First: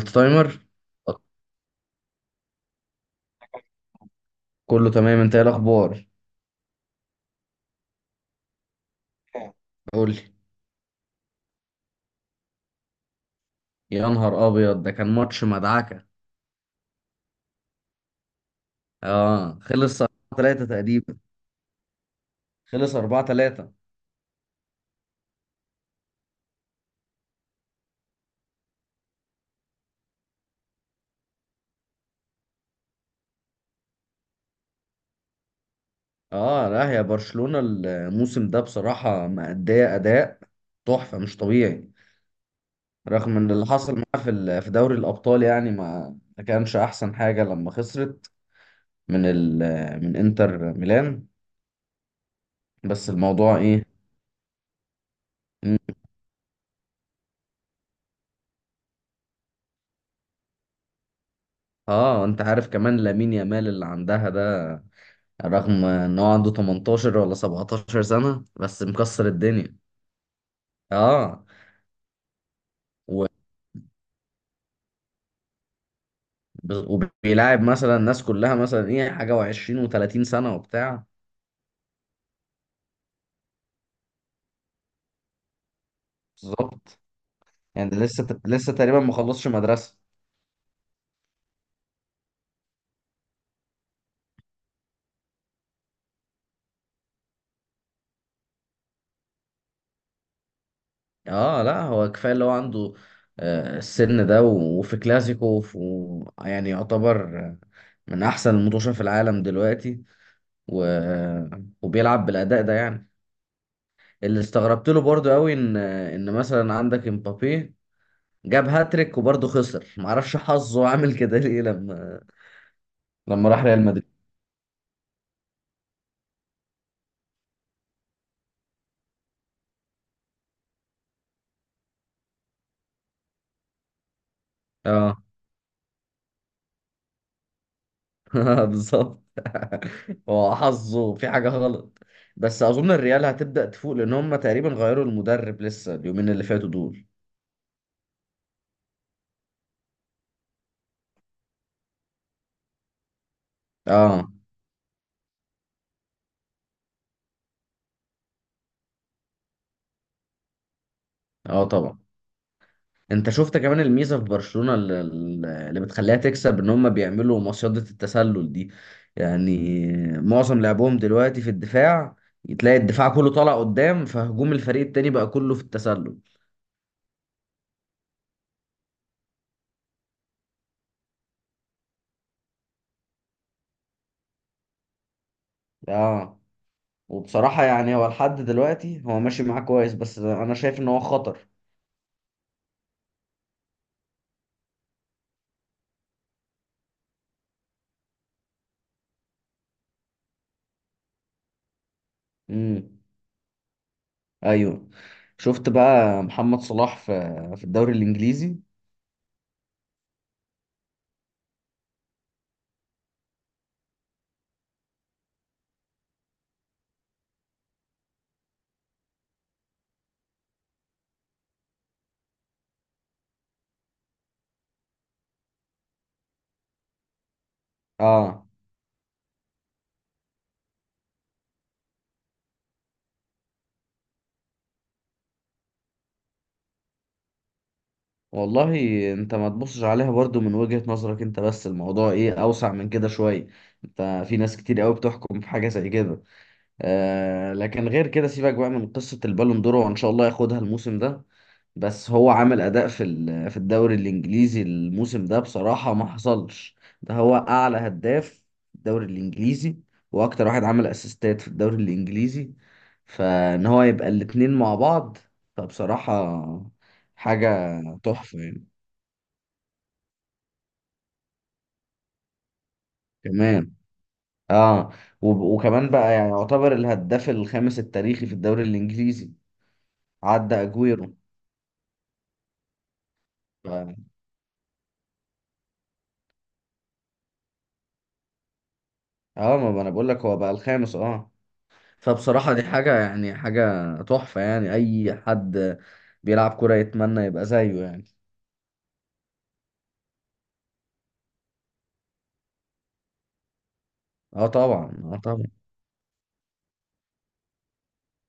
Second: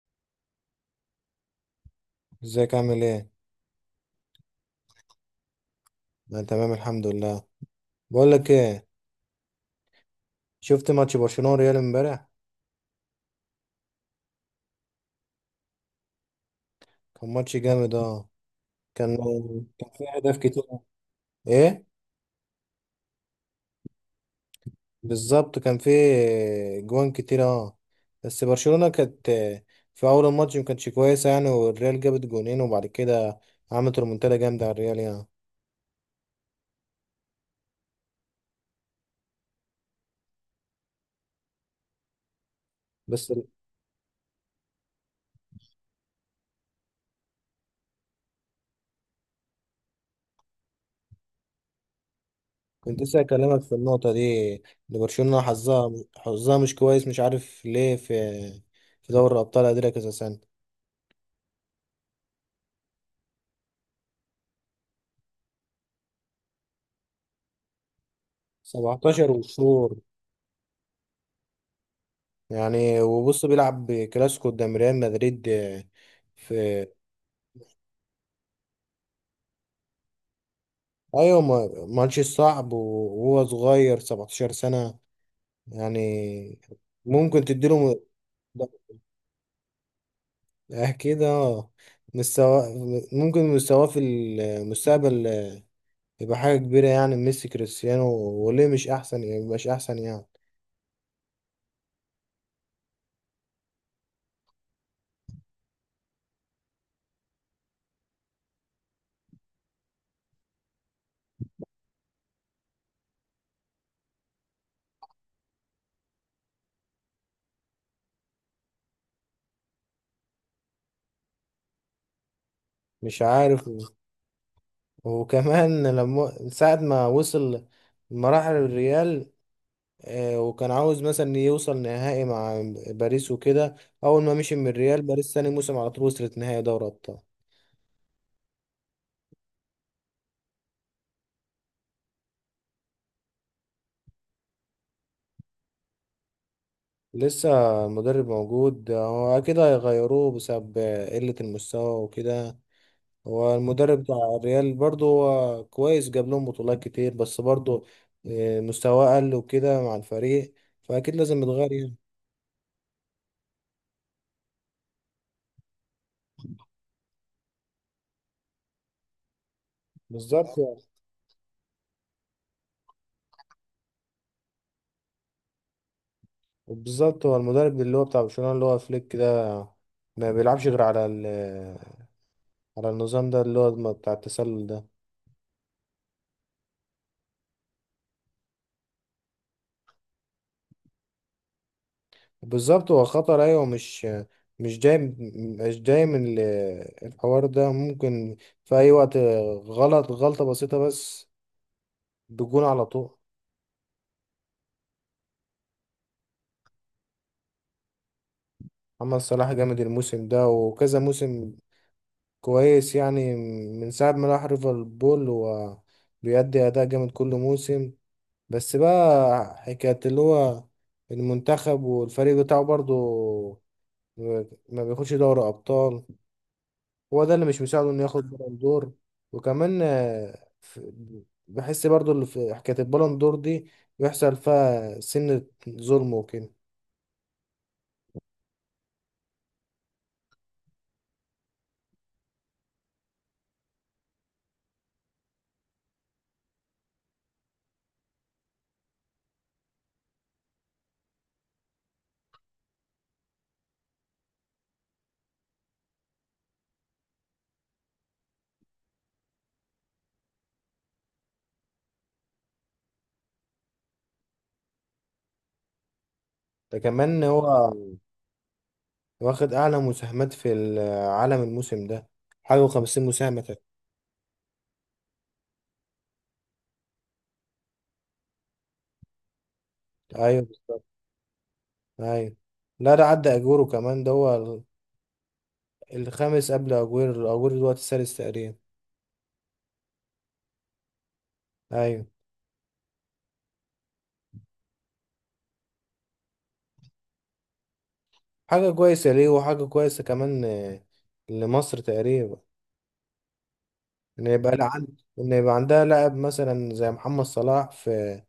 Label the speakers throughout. Speaker 1: التايمر.
Speaker 2: ازيك عامل ايه؟
Speaker 1: كله تمام، انت ايه الاخبار؟
Speaker 2: انا تمام الحمد لله. بقول لك ايه.
Speaker 1: اه، قول لي.
Speaker 2: شفت ماتش برشلونة وريال امبارح.
Speaker 1: يا نهار ابيض، ده كان ماتش مدعكه.
Speaker 2: كان ماتش جامد اه. كان
Speaker 1: اه،
Speaker 2: كان
Speaker 1: خلص
Speaker 2: فيه
Speaker 1: 4
Speaker 2: اهداف كتير.
Speaker 1: 3 تقريبا.
Speaker 2: ايه
Speaker 1: خلص 4 3.
Speaker 2: بالظبط كان فيه جوان كتير اه. بس برشلونة كانت في اول الماتش ما كانتش كويسة يعني، والريال جابت جونين وبعد كده عملت ريمونتادا جامدة على الريال يعني.
Speaker 1: اه لا، يا برشلونه الموسم ده بصراحه مأديه اداء تحفه مش طبيعي.
Speaker 2: بس
Speaker 1: رغم ان اللي حصل معاها في دوري الابطال يعني ما كانش احسن حاجه لما خسرت من ال من انتر ميلان.
Speaker 2: كنت
Speaker 1: بس
Speaker 2: لسه
Speaker 1: الموضوع
Speaker 2: اكلمك في
Speaker 1: ايه؟
Speaker 2: النقطة دي، ان برشلونة حظها، حظها مش كويس مش عارف ليه. في دوري الابطال قادرة كذا سنة.
Speaker 1: اه، انت عارف كمان لامين يامال اللي عندها ده، رغم ان هو عنده 18 ولا 17 سنة بس مكسر
Speaker 2: 17
Speaker 1: الدنيا.
Speaker 2: وشهور
Speaker 1: اه.
Speaker 2: يعني.
Speaker 1: و-
Speaker 2: وبص بيلعب كلاسيكو قدام ريال مدريد في
Speaker 1: وبيلاعب مثلا الناس كلها مثلا ايه حاجة و20 و30 سنة وبتاع.
Speaker 2: ايوه ماتش صعب وهو صغير 17 سنة يعني.
Speaker 1: بالظبط
Speaker 2: ممكن تديله
Speaker 1: يعني. لسه
Speaker 2: أه،
Speaker 1: لسه تقريبا ما خلصش مدرسة.
Speaker 2: اكيد اه مستوى. ممكن مستواه في المستقبل يبقى حاجة كبيرة يعني ميسي كريستيانو. وليه مش احسن يعني مش احسن يعني.
Speaker 1: اه لا، هو كفاية اللي هو عنده. آه، السن ده وفي كلاسيكو يعني يعتبر آه، من احسن المطوشة في العالم دلوقتي. و... وبيلعب بالاداء ده يعني. اللي استغربت له برضو قوي، ان مثلا عندك امبابي جاب هاتريك وبرضه خسر. معرفش حظه عامل كده ليه لما
Speaker 2: مش
Speaker 1: لما راح
Speaker 2: عارف.
Speaker 1: ريال مدريد.
Speaker 2: وكمان لما ساعة ما وصل مراحل الريال وكان عاوز مثلا يوصل نهائي مع باريس وكده. اول ما مشي من الريال،
Speaker 1: اه.
Speaker 2: باريس ثاني موسم على طول وصلت نهائي دوري ابطال.
Speaker 1: بالظبط. هو حظه في حاجة غلط. بس أظن الريال هتبدأ تفوق لأن هم تقريبا غيروا المدرب لسه اليومين اللي فاتوا دول.
Speaker 2: لسه المدرب موجود، هو اكيد هيغيروه بسبب قلة المستوى وكده. هو المدرب بتاع
Speaker 1: اه.
Speaker 2: الريال برضه هو كويس، جاب لهم بطولات كتير، بس برضه مستواه قل وكده مع الفريق. فاكيد لازم
Speaker 1: اه
Speaker 2: يتغير يعني.
Speaker 1: طبعا. انت شفت كمان الميزة في برشلونة اللي، اللي بتخليها تكسب، ان هم بيعملوا مصيدة التسلل دي يعني.
Speaker 2: بالظبط
Speaker 1: معظم
Speaker 2: يعني.
Speaker 1: لعبهم دلوقتي في الدفاع، تلاقي الدفاع كله طالع قدام فهجوم الفريق التاني بقى كله في التسلل.
Speaker 2: بالظبط هو المدرب اللي هو بتاع برشلونة اللي هو فليك ده، ما بيلعبش غير على النظام ده اللي هو بتاع التسلل ده.
Speaker 1: اه. وبصراحة يعني هو لحد دلوقتي هو ماشي معاه كويس، بس انا شايف ان هو خطر.
Speaker 2: بالظبط هو خطر ايوه. مش مش جاي مش جاي من الحوار ده. ممكن في اي وقت غلط غلطة بسيطة بس بجون على
Speaker 1: امم
Speaker 2: طول.
Speaker 1: ايوه. شفت بقى محمد صلاح في في الدوري الانجليزي؟
Speaker 2: محمد صلاح جامد الموسم ده وكذا موسم. كويس يعني. من ساعة ما راح ليفربول هو بيأدي أداء جامد كل موسم. بس بقى حكاية اللي هو المنتخب والفريق بتاعه برضو ما بياخدش دوري أبطال، هو ده اللي مش مساعده انه ياخد
Speaker 1: اه.
Speaker 2: بالون دور. وكمان بحس برضو اللي في حكاية البالون دور دي بيحصل فيها سنة ظلم وكده.
Speaker 1: والله، انت ما تبصش عليها برضو من وجهة نظرك انت، بس الموضوع ايه اوسع من كده شوية. انت في ناس كتير قوي بتحكم في حاجة زي كده. آه، لكن غير كده سيبك بقى من قصة البالون دور، وان شاء الله ياخدها الموسم ده. بس هو عمل اداء في الدوري الانجليزي الموسم ده بصراحه ما حصلش. ده هو اعلى هداف في الدوري الانجليزي، واكتر واحد عمل اسيستات في الدوري الانجليزي، فان هو يبقى الاتنين مع بعض فبصراحه
Speaker 2: ده كمان هو
Speaker 1: حاجه تحفه يعني.
Speaker 2: واخد أعلى مساهمات في العالم الموسم ده، حاجة وخمسين مساهمة تقريبا.
Speaker 1: كمان. اه. وكمان بقى يعني يعتبر الهداف الخامس التاريخي في الدوري الانجليزي.
Speaker 2: أيوة.
Speaker 1: عدى اجويرو.
Speaker 2: أيوة، لا ده عدى أجورو كمان،
Speaker 1: ف-
Speaker 2: ده هو الخامس قبل أجويرو، أجويرو دلوقتي السادس تقريبا.
Speaker 1: اه، ما ما انا بقول لك هو بقى الخامس. اه.
Speaker 2: أيوة.
Speaker 1: فبصراحة دي حاجة يعني حاجة تحفة يعني. أي حد بيلعب كورة يتمنى يبقى زيه يعني.
Speaker 2: حاجة كويسة ليه، وحاجة كويسة كمان لمصر تقريبا، ان
Speaker 1: اه
Speaker 2: يبقى لا عند،
Speaker 1: طبعا، اه
Speaker 2: ان
Speaker 1: طبعا.
Speaker 2: يبقى عندها لاعب مثلا زي محمد صلاح في.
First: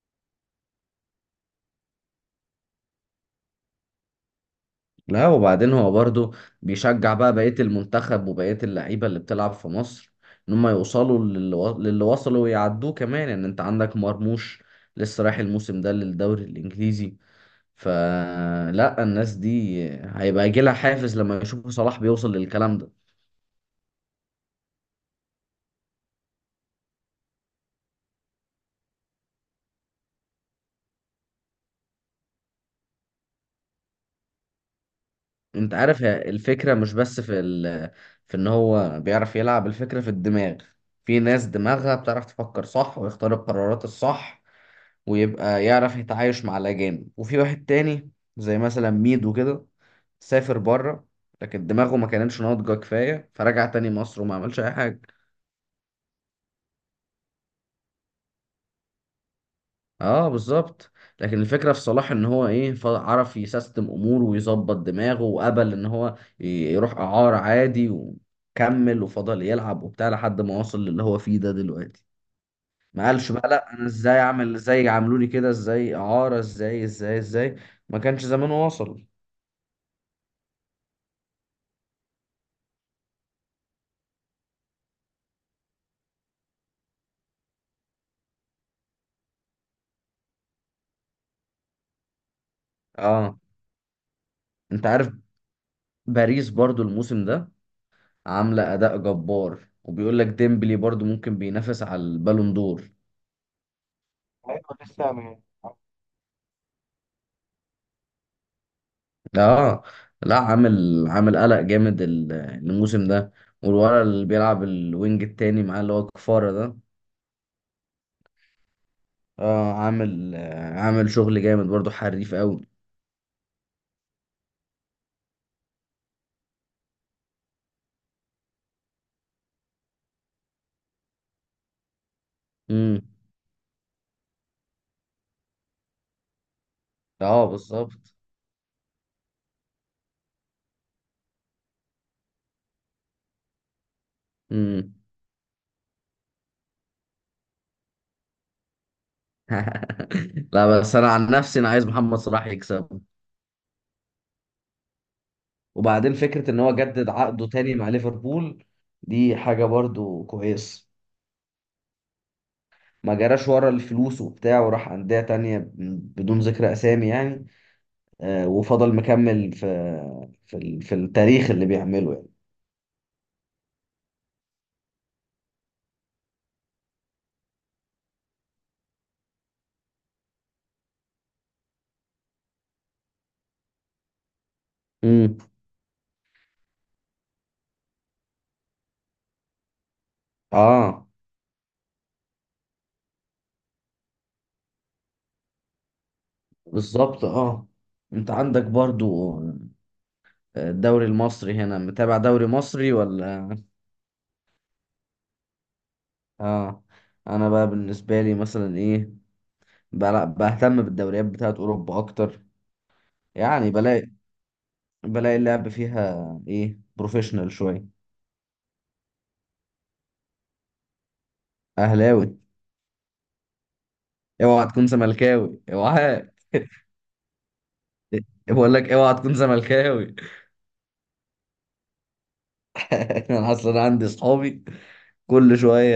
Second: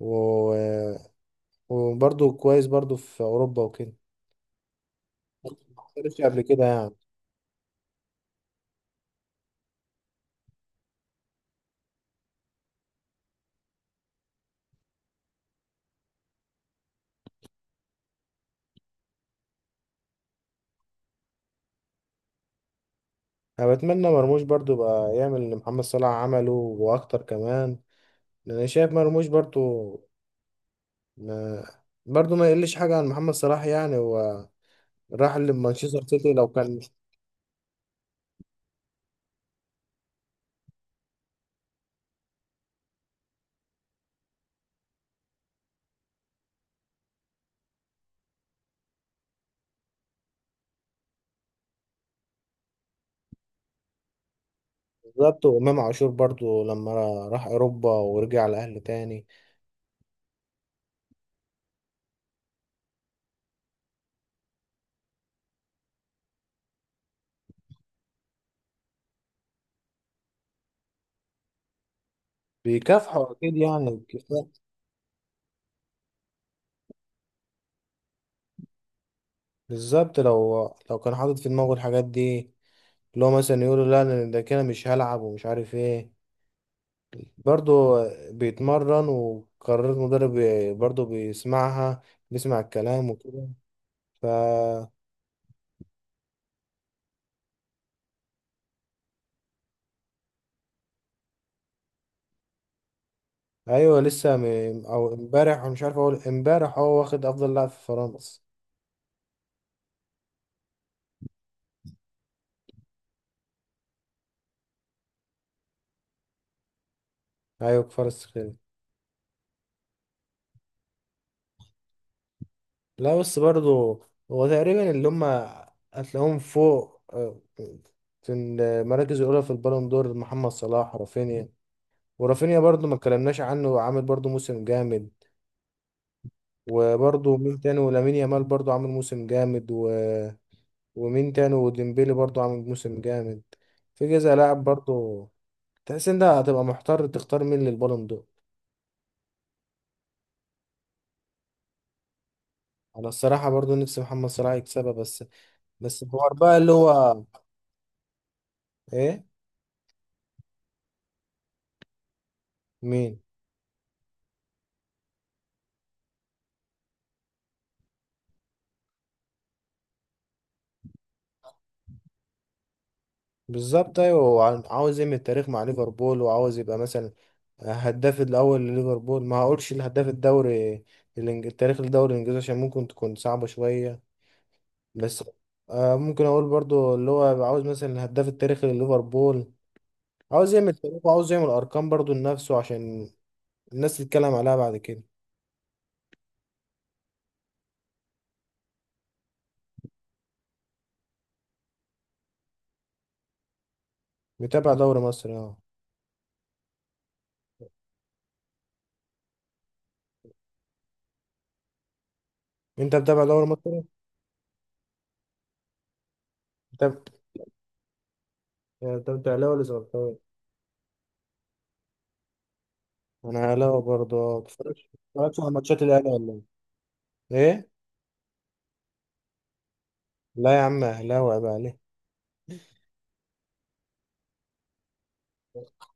Speaker 2: و... وبرضه كويس برضه في اوروبا وكده.
Speaker 1: لا وبعدين
Speaker 2: ما
Speaker 1: هو
Speaker 2: حصلش
Speaker 1: برضو
Speaker 2: قبل كده يعني.
Speaker 1: بيشجع بقى بقية المنتخب وبقية اللعيبة اللي بتلعب في مصر، إن هم يوصلوا للي وصلوا ويعدوه كمان. يعني أنت عندك مرموش لسه رايح الموسم ده للدوري الإنجليزي، فلا الناس دي هيبقى يجيلها حافز لما يشوفوا صلاح بيوصل للكلام ده.
Speaker 2: انا بتمنى مرموش برضه يبقى يعمل اللي محمد صلاح عمله واكتر كمان، لان أنا شايف مرموش برضه ما... برضه ما يقلش حاجه عن محمد صلاح يعني. هو راح
Speaker 1: انت عارف،
Speaker 2: لمانشستر
Speaker 1: هي
Speaker 2: سيتي لو
Speaker 1: الفكرة
Speaker 2: كان مش.
Speaker 1: مش بس في ان هو بيعرف يلعب، الفكرة في الدماغ. في ناس دماغها بتعرف تفكر صح ويختار القرارات الصح، ويبقى يعرف يتعايش مع الأجانب. وفي واحد تاني زي مثلا ميدو كده سافر بره، لكن دماغه ما كانتش ناضجة كفاية فرجع تاني مصر وما عملش أي حاجة.
Speaker 2: بالظبط. وامام عاشور برضه لما راح اوروبا ورجع الاهلي تاني.
Speaker 1: اه بالظبط. لكن الفكره في صلاح ان هو ايه، عرف يسيستم اموره ويظبط دماغه، وقبل ان هو يروح اعاره عادي وكمل وفضل يلعب وبتاع لحد ما وصل للي هو فيه ده دلوقتي. ما
Speaker 2: بيكافحوا
Speaker 1: قالش بقى
Speaker 2: اكيد
Speaker 1: لا انا
Speaker 2: يعني.
Speaker 1: ازاي اعمل، ازاي عملوا لي كده، ازاي اعاره، ازاي ازاي ازاي. ما كانش زمانه وصل.
Speaker 2: بالظبط. لو كان حاطط في دماغه الحاجات دي اللي هو مثلا يقول له لا انا ده كده مش هلعب ومش عارف ايه. برضه بيتمرن وقرارات مدرب برضه بيسمعها، بيسمع الكلام
Speaker 1: اه.
Speaker 2: وكده.
Speaker 1: انت
Speaker 2: فا
Speaker 1: عارف باريس برضو الموسم ده عامله اداء جبار، وبيقول لك ديمبلي برضو ممكن بينافس على البالون دور.
Speaker 2: ايوه. لسه م...
Speaker 1: ايوه لسه.
Speaker 2: او امبارح مش عارف اقول، امبارح هو واخد افضل لاعب في فرنسا.
Speaker 1: اه لا، عامل عامل قلق جامد الموسم ده. والولد اللي بيلعب الوينج التاني معاه اللي هو كفارة ده.
Speaker 2: ايوه في فرنسا كده.
Speaker 1: اه، عامل آه، عامل شغل جامد برضو، حريف قوي.
Speaker 2: لا بس برضه هو تقريبا اللي هم هتلاقيهم فوق في المراكز الاولى في البالون دور: محمد صلاح، رافينيا. ورافينيا برضو ما
Speaker 1: امم
Speaker 2: اتكلمناش عنه، عامل برضو موسم جامد. وبرضو
Speaker 1: اه
Speaker 2: مين تاني؟ ولامين
Speaker 1: بالظبط.
Speaker 2: يامال برضو عامل موسم جامد. و... ومين تاني؟ وديمبيلي برضو عامل موسم جامد. في كذا لاعب
Speaker 1: امم
Speaker 2: برضو تحس ان ده هتبقى محتار تختار مين للبالون دور.
Speaker 1: لا بس انا عن نفسي انا عايز محمد صلاح يكسب.
Speaker 2: انا الصراحة برضو نفسي محمد صلاح يكسبها. بس بس
Speaker 1: وبعدين
Speaker 2: الحوار
Speaker 1: فكرة
Speaker 2: بقى
Speaker 1: ان
Speaker 2: اللي
Speaker 1: هو جدد
Speaker 2: هو
Speaker 1: عقده تاني مع ليفربول
Speaker 2: ايه؟
Speaker 1: دي حاجة برضو كويس. ما
Speaker 2: مين؟
Speaker 1: جراش ورا الفلوس وبتاع وراح أندية تانية بدون ذكر أسامي يعني. آه، وفضل مكمل في في التاريخ اللي بيعمله يعني.
Speaker 2: بالظبط ايوه. هو عاوز يعمل تاريخ مع ليفربول، وعاوز يبقى مثلا هداف الاول لليفربول. ما هقولش الهداف الدوري التاريخ الدوري الانجليزي عشان ممكن تكون صعبه شويه. بس
Speaker 1: امم
Speaker 2: آه ممكن اقول برضو اللي هو عاوز مثلا الهداف التاريخي لليفربول. عاوز يعمل تاريخ
Speaker 1: اه
Speaker 2: وعاوز يعمل ارقام برضو لنفسه عشان الناس تتكلم عليها بعد كده.
Speaker 1: بالظبط اه. انت عندك برضو آه، الدوري المصري هنا، متابع دوري مصري ولا؟
Speaker 2: متابع دوري مصر اه.
Speaker 1: اه. انا بقى بالنسبه لي مثلا ايه، بهتم بالدوريات بتاعت اوروبا اكتر.
Speaker 2: انت متابع دوري
Speaker 1: يعني
Speaker 2: مصر؟
Speaker 1: بلاقي بلاقي اللعب فيها ايه،
Speaker 2: متابع.
Speaker 1: بروفيشنال شويه.
Speaker 2: انت اهلاوي ولا زملكاوي؟
Speaker 1: اهلاوي.
Speaker 2: انا اهلاوي برضو آه.
Speaker 1: اوعى تكون
Speaker 2: بتفرجش على
Speaker 1: زملكاوي،
Speaker 2: ماتشات الاهلي
Speaker 1: اوعى.
Speaker 2: ولا؟ ايه ايه.
Speaker 1: بقول لك اوعى تكون زملكاوي.
Speaker 2: لا يا عم اهلاوي، عيب عليك.
Speaker 1: انا اصلا عندي صحابي، كل شويه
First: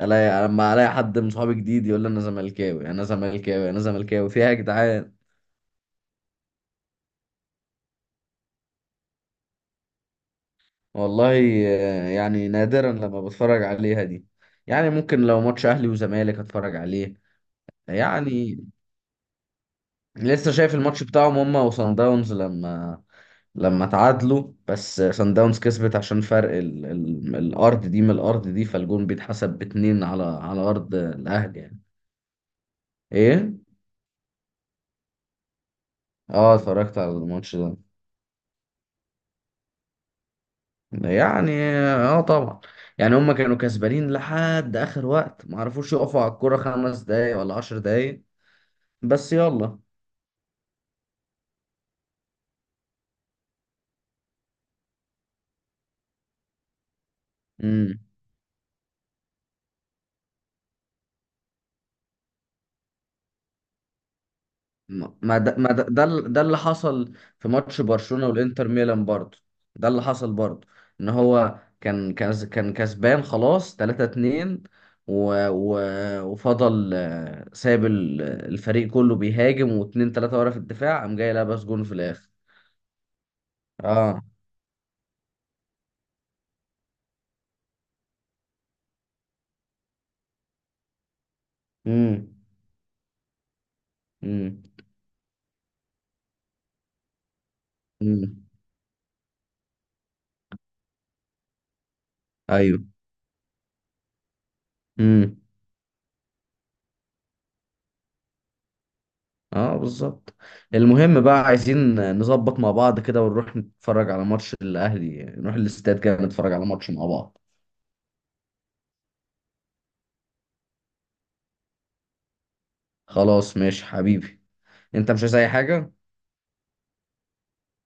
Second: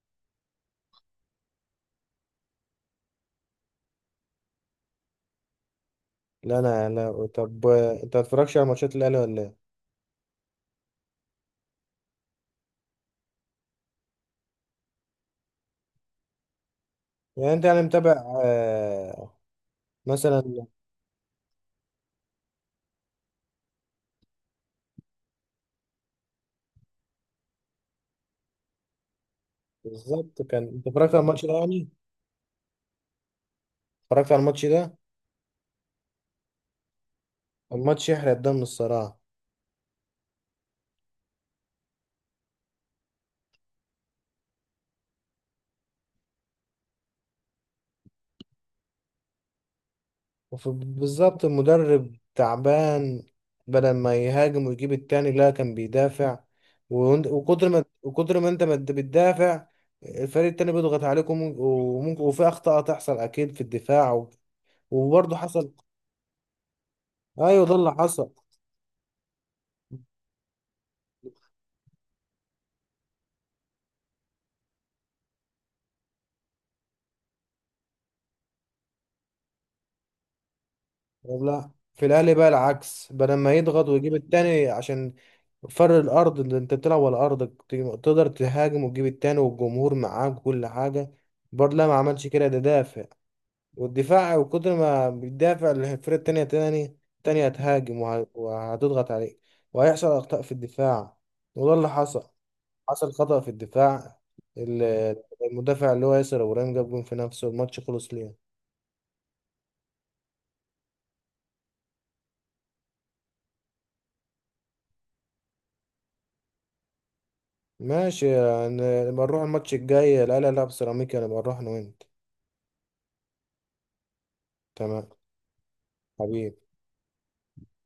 Speaker 1: الاقي، لما الاقي حد من صحابي جديد يقول لي انا زملكاوي، انا زملكاوي، انا زملكاوي. فيها يا جدعان!
Speaker 2: لا انا اهلاوي. طب انت ما بتتفرجش على ماتشات الاهلي ولا إيه؟
Speaker 1: والله، آه، يعني نادرا لما بتفرج عليها دي. يعني ممكن لو ماتش اهلي وزمالك اتفرج عليه.
Speaker 2: يعني انت يعني متابع
Speaker 1: يعني
Speaker 2: آه
Speaker 1: لسه
Speaker 2: مثلا؟
Speaker 1: شايف الماتش بتاعهم هما وصن داونز لما لما تعادلوا، بس صن داونز كسبت عشان فرق الارض دي من الارض دي، فالجون بيتحسب باتنين على
Speaker 2: بالظبط.
Speaker 1: على
Speaker 2: كان انت
Speaker 1: ارض
Speaker 2: اتفرجت على الماتش ده
Speaker 1: الاهلي يعني.
Speaker 2: يعني؟
Speaker 1: ايه.
Speaker 2: اتفرجت على الماتش ده.
Speaker 1: اه، اتفرجت على الماتش ده
Speaker 2: الماتش يحرق الدم الصراحة.
Speaker 1: يعني. اه طبعا. يعني هم كانوا كسبانين لحد اخر وقت ما عرفوش يقفوا على الكرة خمس دقايق ولا عشر دقايق، بس يلا.
Speaker 2: بالظبط المدرب تعبان، بدل ما يهاجم ويجيب التاني لا كان بيدافع. وكتر ما
Speaker 1: امم
Speaker 2: وكتر ما انت ما انت بتدافع، الفريق التاني بيضغط عليكم وممكن وفي اخطاء تحصل اكيد في الدفاع، وبرضه
Speaker 1: ما ده
Speaker 2: حصل.
Speaker 1: ما ده ده, ال- ده اللي حصل في
Speaker 2: ايوه ده
Speaker 1: ماتش
Speaker 2: اللي
Speaker 1: برشلونة
Speaker 2: حصل.
Speaker 1: والانتر ميلان برضه. ده اللي حصل برضه، ان هو كان كسبان خلاص 3-2، و... و... وفضل آه، ساب الفريق كله بيهاجم واتنين تلاتة ورا في الدفاع، قام جاي لابس
Speaker 2: لا
Speaker 1: جون في
Speaker 2: في
Speaker 1: الاخر.
Speaker 2: الاهلي بقى العكس، بدل ما يضغط ويجيب
Speaker 1: اه.
Speaker 2: التاني عشان فر الارض اللي انت بتلعب على ارضك تقدر تهاجم وتجيب التاني والجمهور معاك وكل حاجه، برضه لا ما
Speaker 1: امم
Speaker 2: عملش كده، ده دافع. والدفاع وكتر ما بيدافع الفرقه التانيه تانية هتهاجم
Speaker 1: امم
Speaker 2: وهتضغط عليك، وهيحصل اخطاء في الدفاع. وده اللي حصل.
Speaker 1: ايوه.
Speaker 2: حصل خطأ في الدفاع. ال-
Speaker 1: امم
Speaker 2: المدافع اللي هو ياسر ابراهيم جاب جون في نفسه، الماتش خلص ليه.
Speaker 1: اه بالظبط. المهم بقى عايزين نظبط مع بعض كده ونروح نتفرج على ماتش الاهلي، نروح الاستاد كده نتفرج على ماتش مع بعض.
Speaker 2: ماشي يعني. نبقى نروح الماتش الجاي، لا لا لا بسيراميكا، نبقى نروح انا وانت.
Speaker 1: خلاص ماشي حبيبي.
Speaker 2: تمام
Speaker 1: انت مش عايز اي حاجة؟
Speaker 2: حبيبي.